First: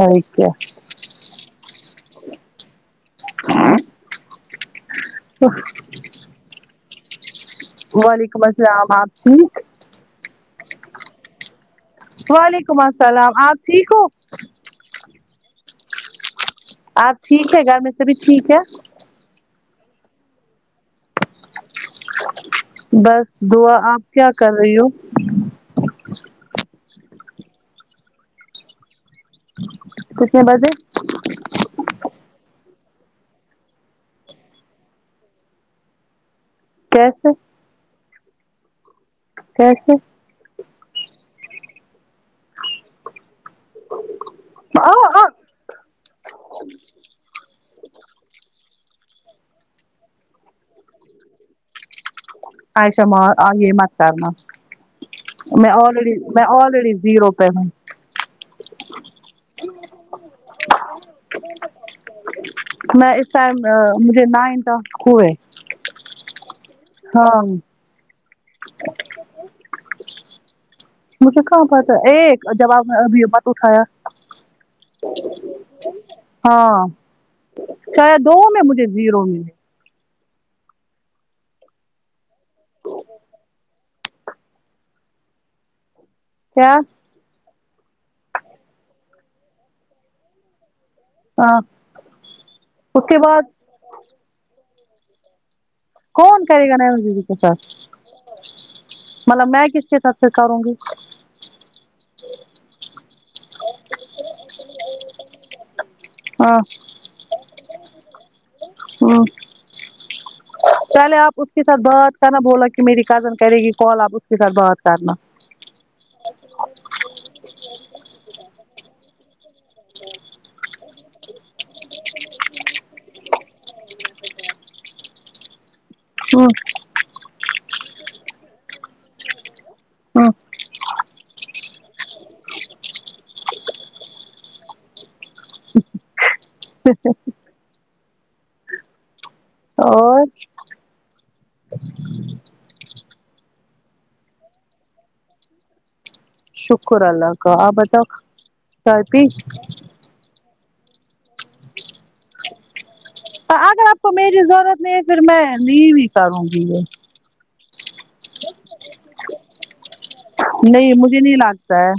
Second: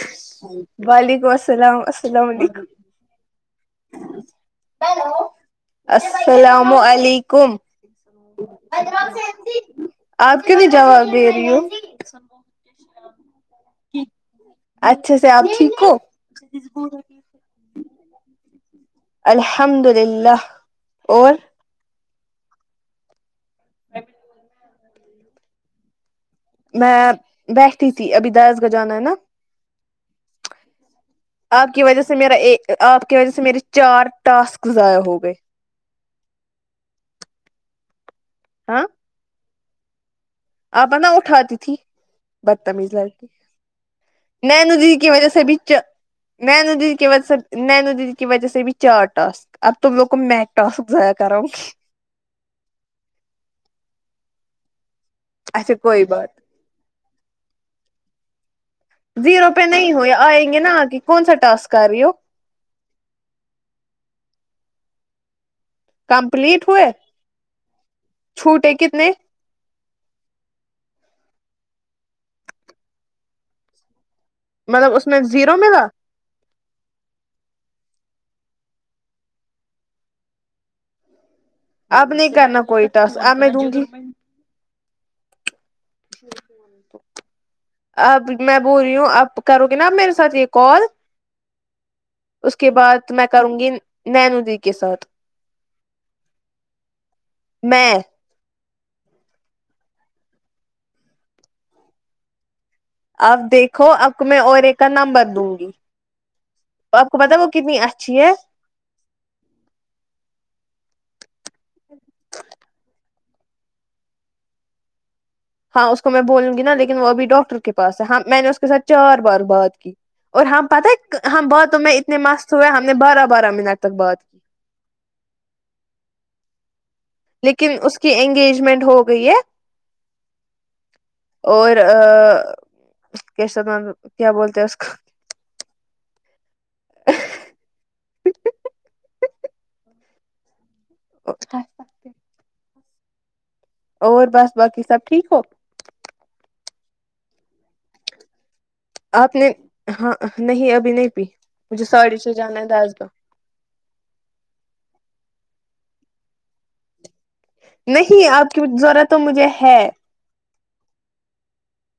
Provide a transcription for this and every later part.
اور کیا وعلیکم السلام السلاوعلیکم ہیلو السلام علیکم وعلیکم السلام آپ ٹھیک آپ کیو ضں نہیں جواب دے رہی ہو وعلیکم السلام آپ ٹھیک ہو اچھے سے آپ ٹھیک ہو آپ ٹھیک ہے گھر میں سبھی ٹھیک ہے الحمد للہ اور بس دعا آپ کیا کر رہی ہو میں بیٹھی تھی ابھی داس گجانا ہے نہ کتنے بجے آپ کی وجہ سے میرا ایک ا آپ کی وجہ سے میرے چار ٹاسک ضائع ہو گئے کیسے ہاں کیسے آپ نہ اٹھاتی تھی بدتمیز لڑکی نینو آ، دیدی کی آ، وجہ سے بھی چہ نینو دیدی کی وجہ سے نینو دیدی کی وجہ سے بھی چار ٹاسک اب تم لوگ کومیک ٹاسک ضائع کراؤ نگی عائیشہ ما آگےمات کر نا میں اچھا کوئی آلریڈ ی بات میں آلریڈی زیرو پے ہوں زیرو پے نہیں ہو یے آئیں گے نہ آ گے کون سا ٹاسک کر رہی ہو میں اس ٹائم مجھے نائن ٹاسک ہوئے کمپلیٹ ہوئے ہاں چھوٹے کتنے مجھے کہاں پتہ ایک جواب میں ابھی یے بات اٹھایا مطلب اس میں زیرو ملا ہاں شاید دو میں مجھے زیرو میں اب نہیں کرنا کوئی ٹاسک اب میں دوں گی کیا اب میں بول رہی ہوں اب کرو گے نہ آپ میرے ساتھ یے کال ہاں اس کے بعد میں کروں گی نینو دی کے ساتھ کون کرے گا نینو دیدی کے ساتھ میں مطلب میں کس کے ساتھ سے کروں گی اب دیکھو آپ کو میں اور ایک کا نمبر دوں گی ہاں آپ کو پتہ ہے وہ کتنی اچھی ہے ہمم پہلے آپ اس کے ساتھ بات کرنا بولنا کی میری کزن کرے گی کال آپ اس کے ساتھ بات کرنا ہاں اس کو میں بولوں گی نہ لیکن وہ ابھی ڈاکٹر کے پاس ہے ہاں میں نے اس کے ساتھ چار بار بات کی اور ہم پتہ ہے ہم باتوں میں اتنے مست ہوئے ہم نے بارہ بارہ منٹ تک بات [unintelligible] لیکن اس کی انگیجمنٹ ہو گئی ہے ہوں اور آ کیسے کیا بولتے ہیں اس کا [inaudible] اچھا اور [unintelligible] اور بس باقی سب ٹھیک ہو شکر اللہ کا آپ بتاؤ چائے پی آپ نے ہاں نہیں ابھی نہیں پی مجھے ساڑے چھ جانا ہے دس دو اگر آپ کو میری ضرورت نہیں ہے پھر میں نیوی کروں گی یے نہیں آپ کی ضرورت تو مجھے ہے نہیں مجھے نہیں لگتا ہے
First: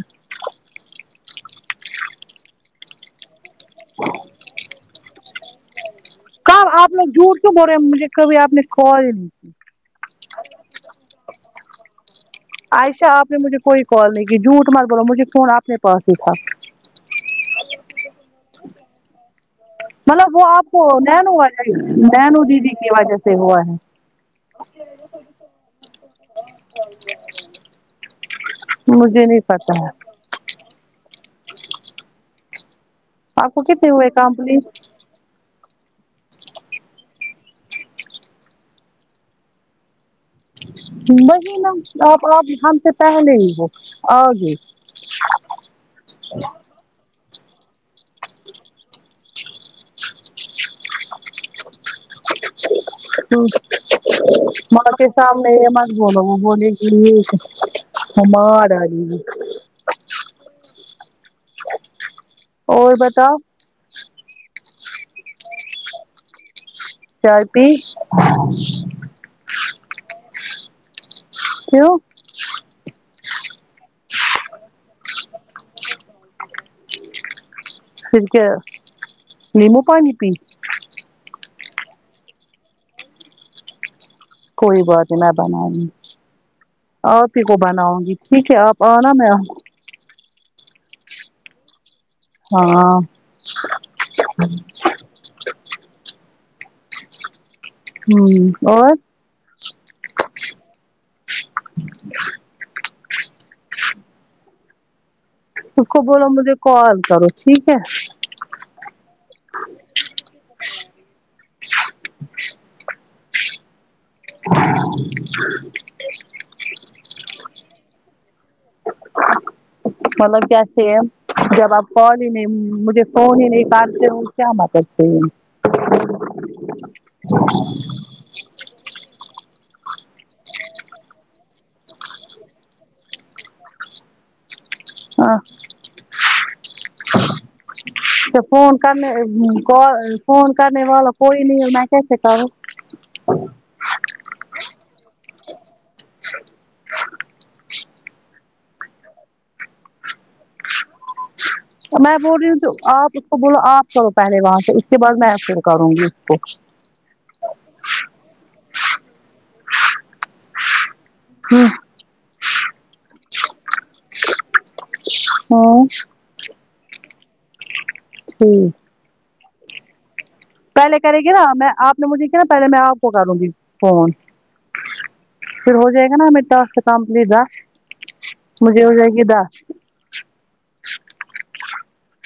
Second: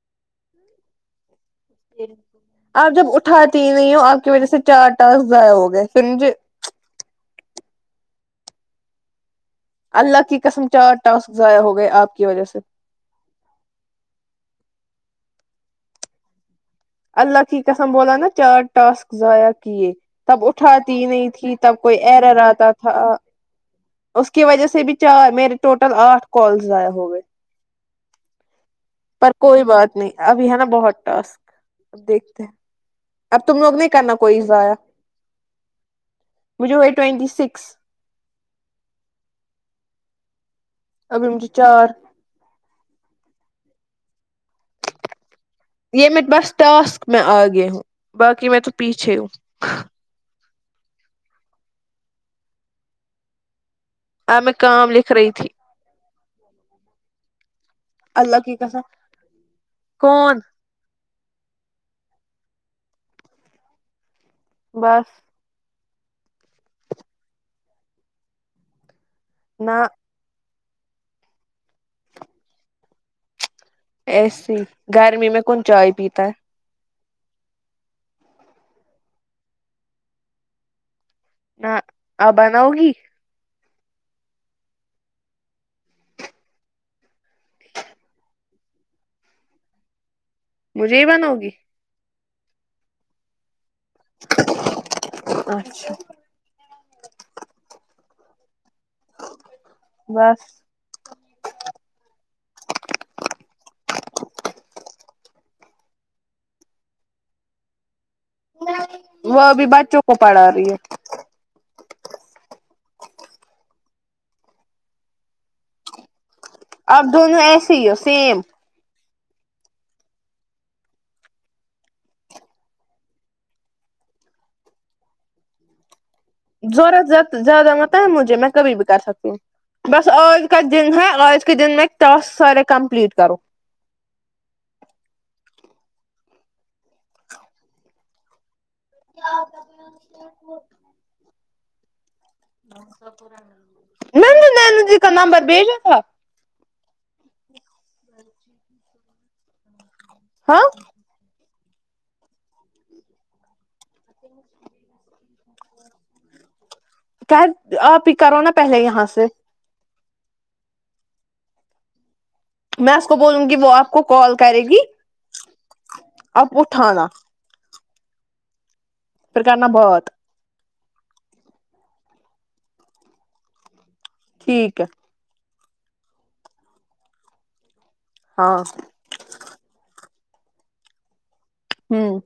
آپ جب اٹھاتی ہی نہیں ہو آپ کی وجہ سے چار ٹاسک ضائع ہو گئے پھر مجھے کب آپ نے جھوٹ کیوں بول رہے مجھے کبھی آپ نے کال اللہ کی قسم چار ٹاسک ضائع ہو گئے آپ کی وجہ سے عائشہ آپ آپ نے مجھے کوئی کال نہیں کی جھوٹ مت بولو مجھے فون اپنے پاس ہی تھا اللہ کی قسم بولا ناں چار ٹاسک ضائع کیے مطلب وہ تب آپ کو اٹھاتی نہیں نینو تھی والے تب کوئی ایرر نینو آتا دیدی کی تھا وجہ سے ہو ہے اس کی وجہ سے بھی چار میرے ٹوٹل آٹھ کال ضائع ہو گئے مجھے پر نہیں کوئی پتا ہے بات نہیں ابھی ہے نا بہت ٹاسک اب دیکھتے ہیں اب آپ تم کو لوگ نہیں کتنے ہوئے کرنا کوئی ضائع کمپلیٹ مجھے وہ ٹوینٹی سکس ابھی بس مجھے ہے ناں چار آپ تو آپ ہم سے پہلے ہی ہو آگے یہ میں بس ٹاسک میں آگے ہوں باقی میں تو پیچھے ہوں ہ اب میں کام ماں کے لکھ رہی تھی سامنے مت بولو وہ بولے گی یہ اللہ کی ماں قسم ڈالے گی کون اور بتاؤ بس چائے پی نہ کیوں ایسے ہی گرمی میں کون چائے پیتا ہے پھر کیا نیمو پانی پی نہ آپ بناؤ گی کوئی بات نہیں میں بنارہی ہوں آپ ہی کو بناؤں گی ٹھیک ہے آپ آنا میں مجھے ہی بناؤ گی ہاں اچھا ہوں اور بس اس کو بولو مجھے کال کرو ٹھیک ہے وہ ابھی بچوں کو پڑھا رہی ہے [inaudible] اب دونوں ایسے ہی ہو سیم مطلب کیا سے جب آپ کال ہی نہیں مجھے فون ہی نہیں کارتے ہو کیا متتے ضوروزت زیادہ متا ہے مجھے میں کبھی بھی بتا سکتی ہوں بس آج کا دن ہے آج کے دن میں ٹاسک سارے کمپلیٹ کرو ہاں فون کرنے ک فون کرنے والا کوئی ہے میں کیسے کروں مینے نانا جی کا نمبر بجا تھا س ہاں میں بول رہی ہوں ک آپ اس کو بولو آپ کرو پہلے وہاں سے اس کے بعد میں فر کروں گی اس کو کہید آپ ہی کرو نا پہلے یہاں سے ہاں میں اس کو بولوں گی وہ آپ کو کال کرے گ ہوں آب اٹھآ نا ہوں پھر کرنا بہت پہلے کرے گی نا میں آپ نے مجھے کی نا پہلے میں آپ کو کروں گی فون ٹھیک ہے پھر ہو جائے گا نا ہمے ٹاسک سے کامپلی دس ہاں مجھے ہو جائے گی دس ہوں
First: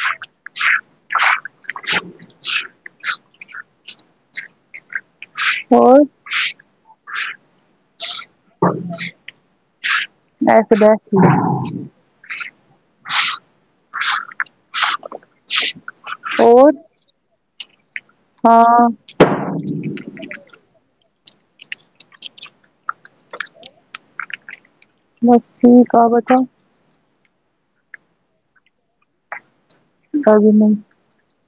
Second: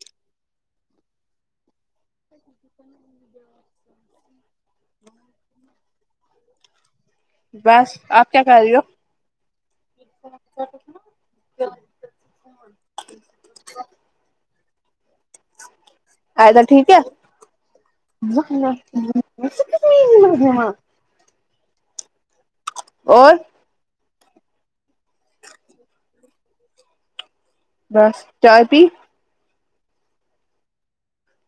اور بس آپ کیا کر رہی ہو بیٹھے بیٹھے آد اور ٹھیک ہے ہاں اور بس ٹھیک آو بتاؤ بس چائے پی ہے میم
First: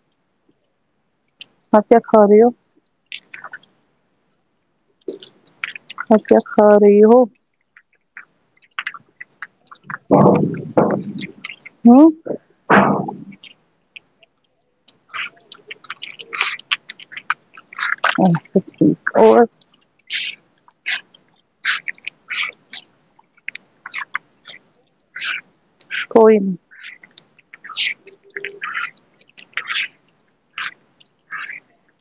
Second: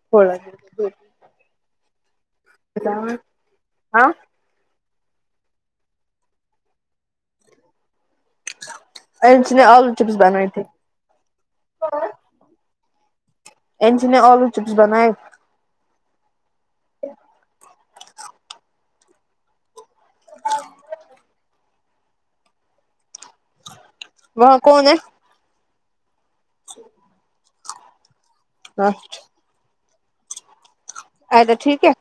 ک گ اب کیا کھارے ہو ہاں اب کیا کھا رہی ہو انے آلو چپس بنانے تھے ہوں انجی نے آلو چپس بنائے اچھا ٹھیک اور وہاں کون ہے کوئی نہیں اچھا اجا ٹھیک ہے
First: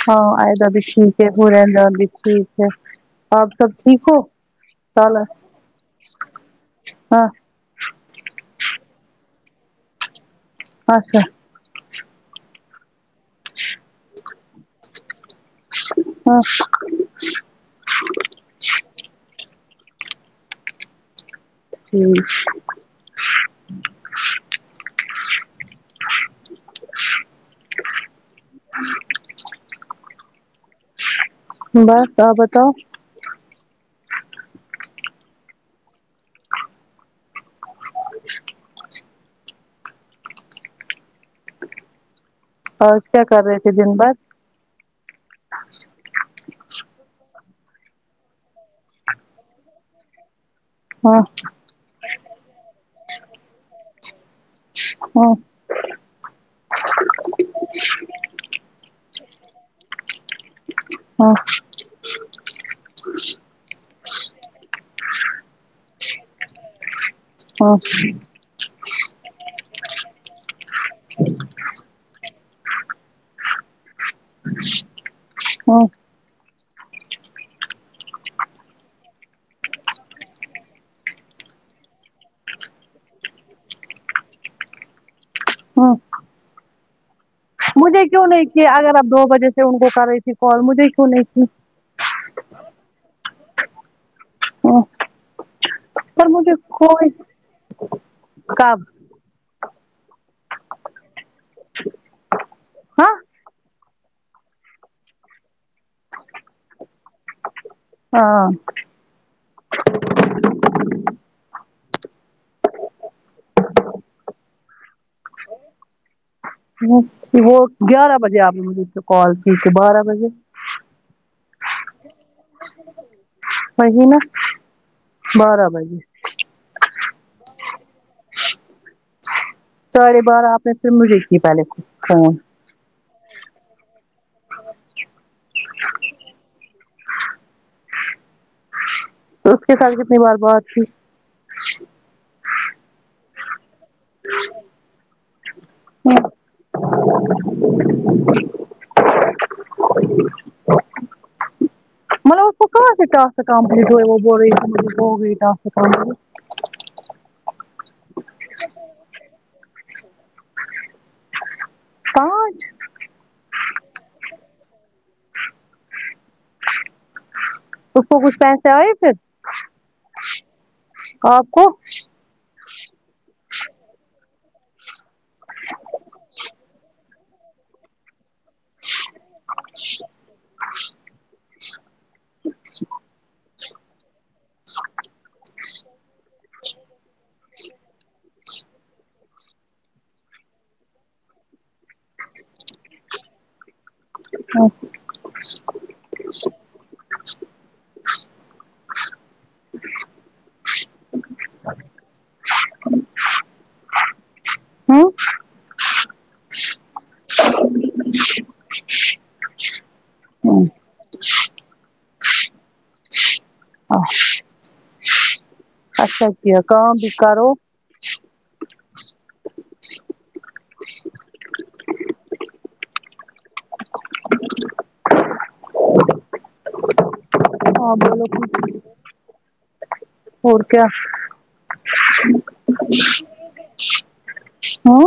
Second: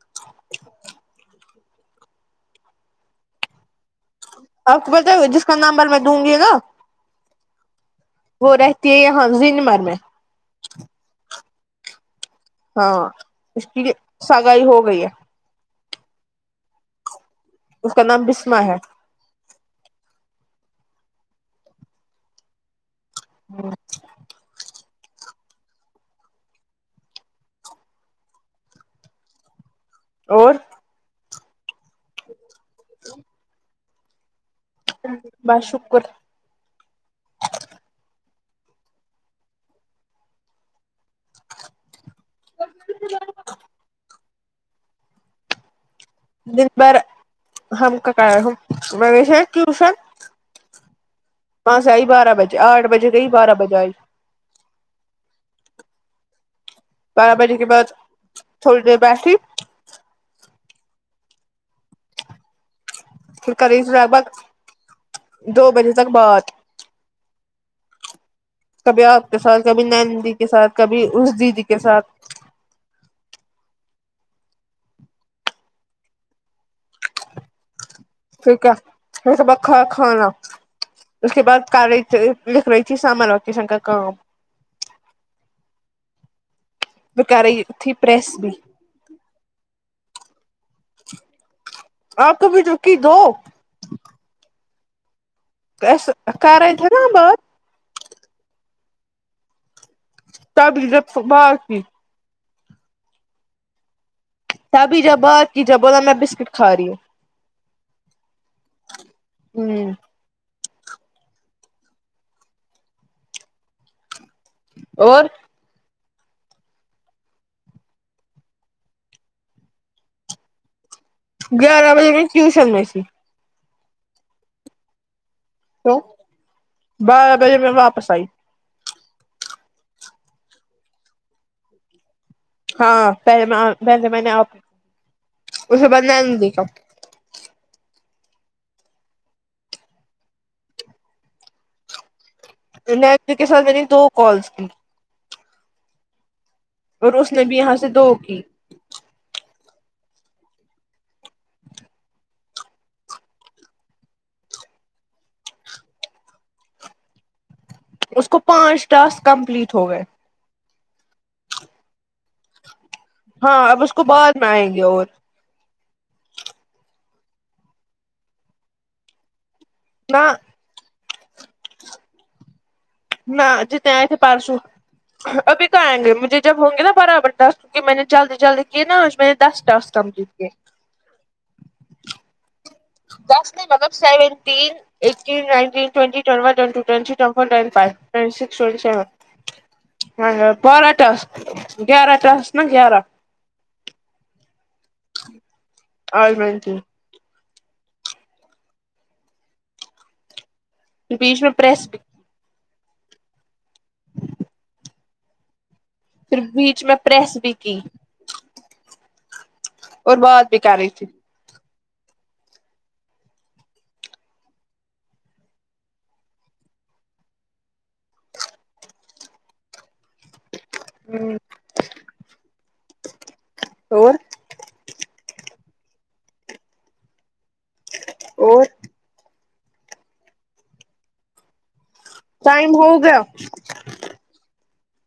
ہاں آئدہ بھی ٹھیک ہے ہو رہندہ بھی ٹھیک ہے آپ سب ٹھیک ہو آپ کو پتہ ہے چالا و جس کا نمبر میں دوں گی نا ہاں وہ رہتی ہے یہاں زنمر میں اچھا ہاں اس کی سگائی ہو گئی ہے ہاں اس کا نام بسما ہے ہوں اور بس آ بتاؤ بس شکر اور کیا کر رہے تھے دن بعد دن بر ہم کا کا مویش ہے ٹیوشن ہاں بس آئی بارہ بجے آٹھ بجے گئی بارہ بجے آئی ہاں بارہ بجے کے بعد تھوڑی دیر بیٹھی ہاں پھر کر رہی تھی لگ بھگ دو بجے تک بات ہاں کبھی آپ کے ساتھ کبھی نین جی کے ساتھ کبھی اسدی جی کے ساتھ ہاں ٹھیک ہے [unintelligible] بکھا کھانا اس کے بعد کر رہی لکھ رہی تھی سامر ووکیشن کا کام ہمم [unintelligible] مجھے کیوں نہیں بھی کی اگر آپ دو بجے سے ان کو کر رہی تھی کال مجھے کیوں نہیں کی آپ کو بھی تو کی دو ہاں کر پر مجھے رہے تھے نا کوئی بات کب تب بھی جب صبح اٹھی ہاں تبھی جب بات کی جب بولا میں بسکٹ کھا رہی ہوں ہاں ہمم اور وہ گیارہ بجے آپ نے مجھے کال کی تھی بارہ بجے گیارہ بجے میں ٹیوشن تھی وہی نا بارہ تو بجے بارہ بجے میں واپس آئی ساڑھے بارہ آپ نے پھر مجھے کی پہلے فون ہاں پہلے میں آ پہلے میں نے آپ اسے بعد میں نے نہیں دیکھا اس کے ساتھ کتنے بار بات کی کے ساتھ میں نے دو کالس کی [unintelligible] ہاں اور اس نے بھی یہاں سے دو کی بلا اس کو کہاں سے ٹاس کمپلیٹ ہوئے وہ بول رہی تھی مجھے وہ بہت کمپلیٹ اس کو پانچ ٹاسک کمپلیٹ ہو گئے پانچ ہاں اب اس کو بعد میں آئیں گے اور اسکو کچھ پیسے آئے تھ نہ آپ کو نہ جتنے آئے تھے پارسو ابھی تو آئیں گے مجھے جب ہوں گے نا برابر دس کیونکی میں نے جلدی جلدی کیے نہ آج میں نے دس ٹاسک کمپلیٹ کیے [unintelligible] دس نہیں مطلب seventeen eighteen nineteen twenty twenty one twenty two twenty three twenty four twenty five twenty six twenty seven ہاں ہاں بارہ ٹاسک گیارہ ٹاسک نا گیارہ ہاں اور [unintelligible] بیچ میں پریس بھی ہوں پھر بیچ میں پریس بھی کی [inaudible] اور بات بھی ہوں کر رہی تھی ا اچھا کیا کام بھی کرو ہمم اور ہاں بولو اور اور کیا ٹائم ہو گیا ہوں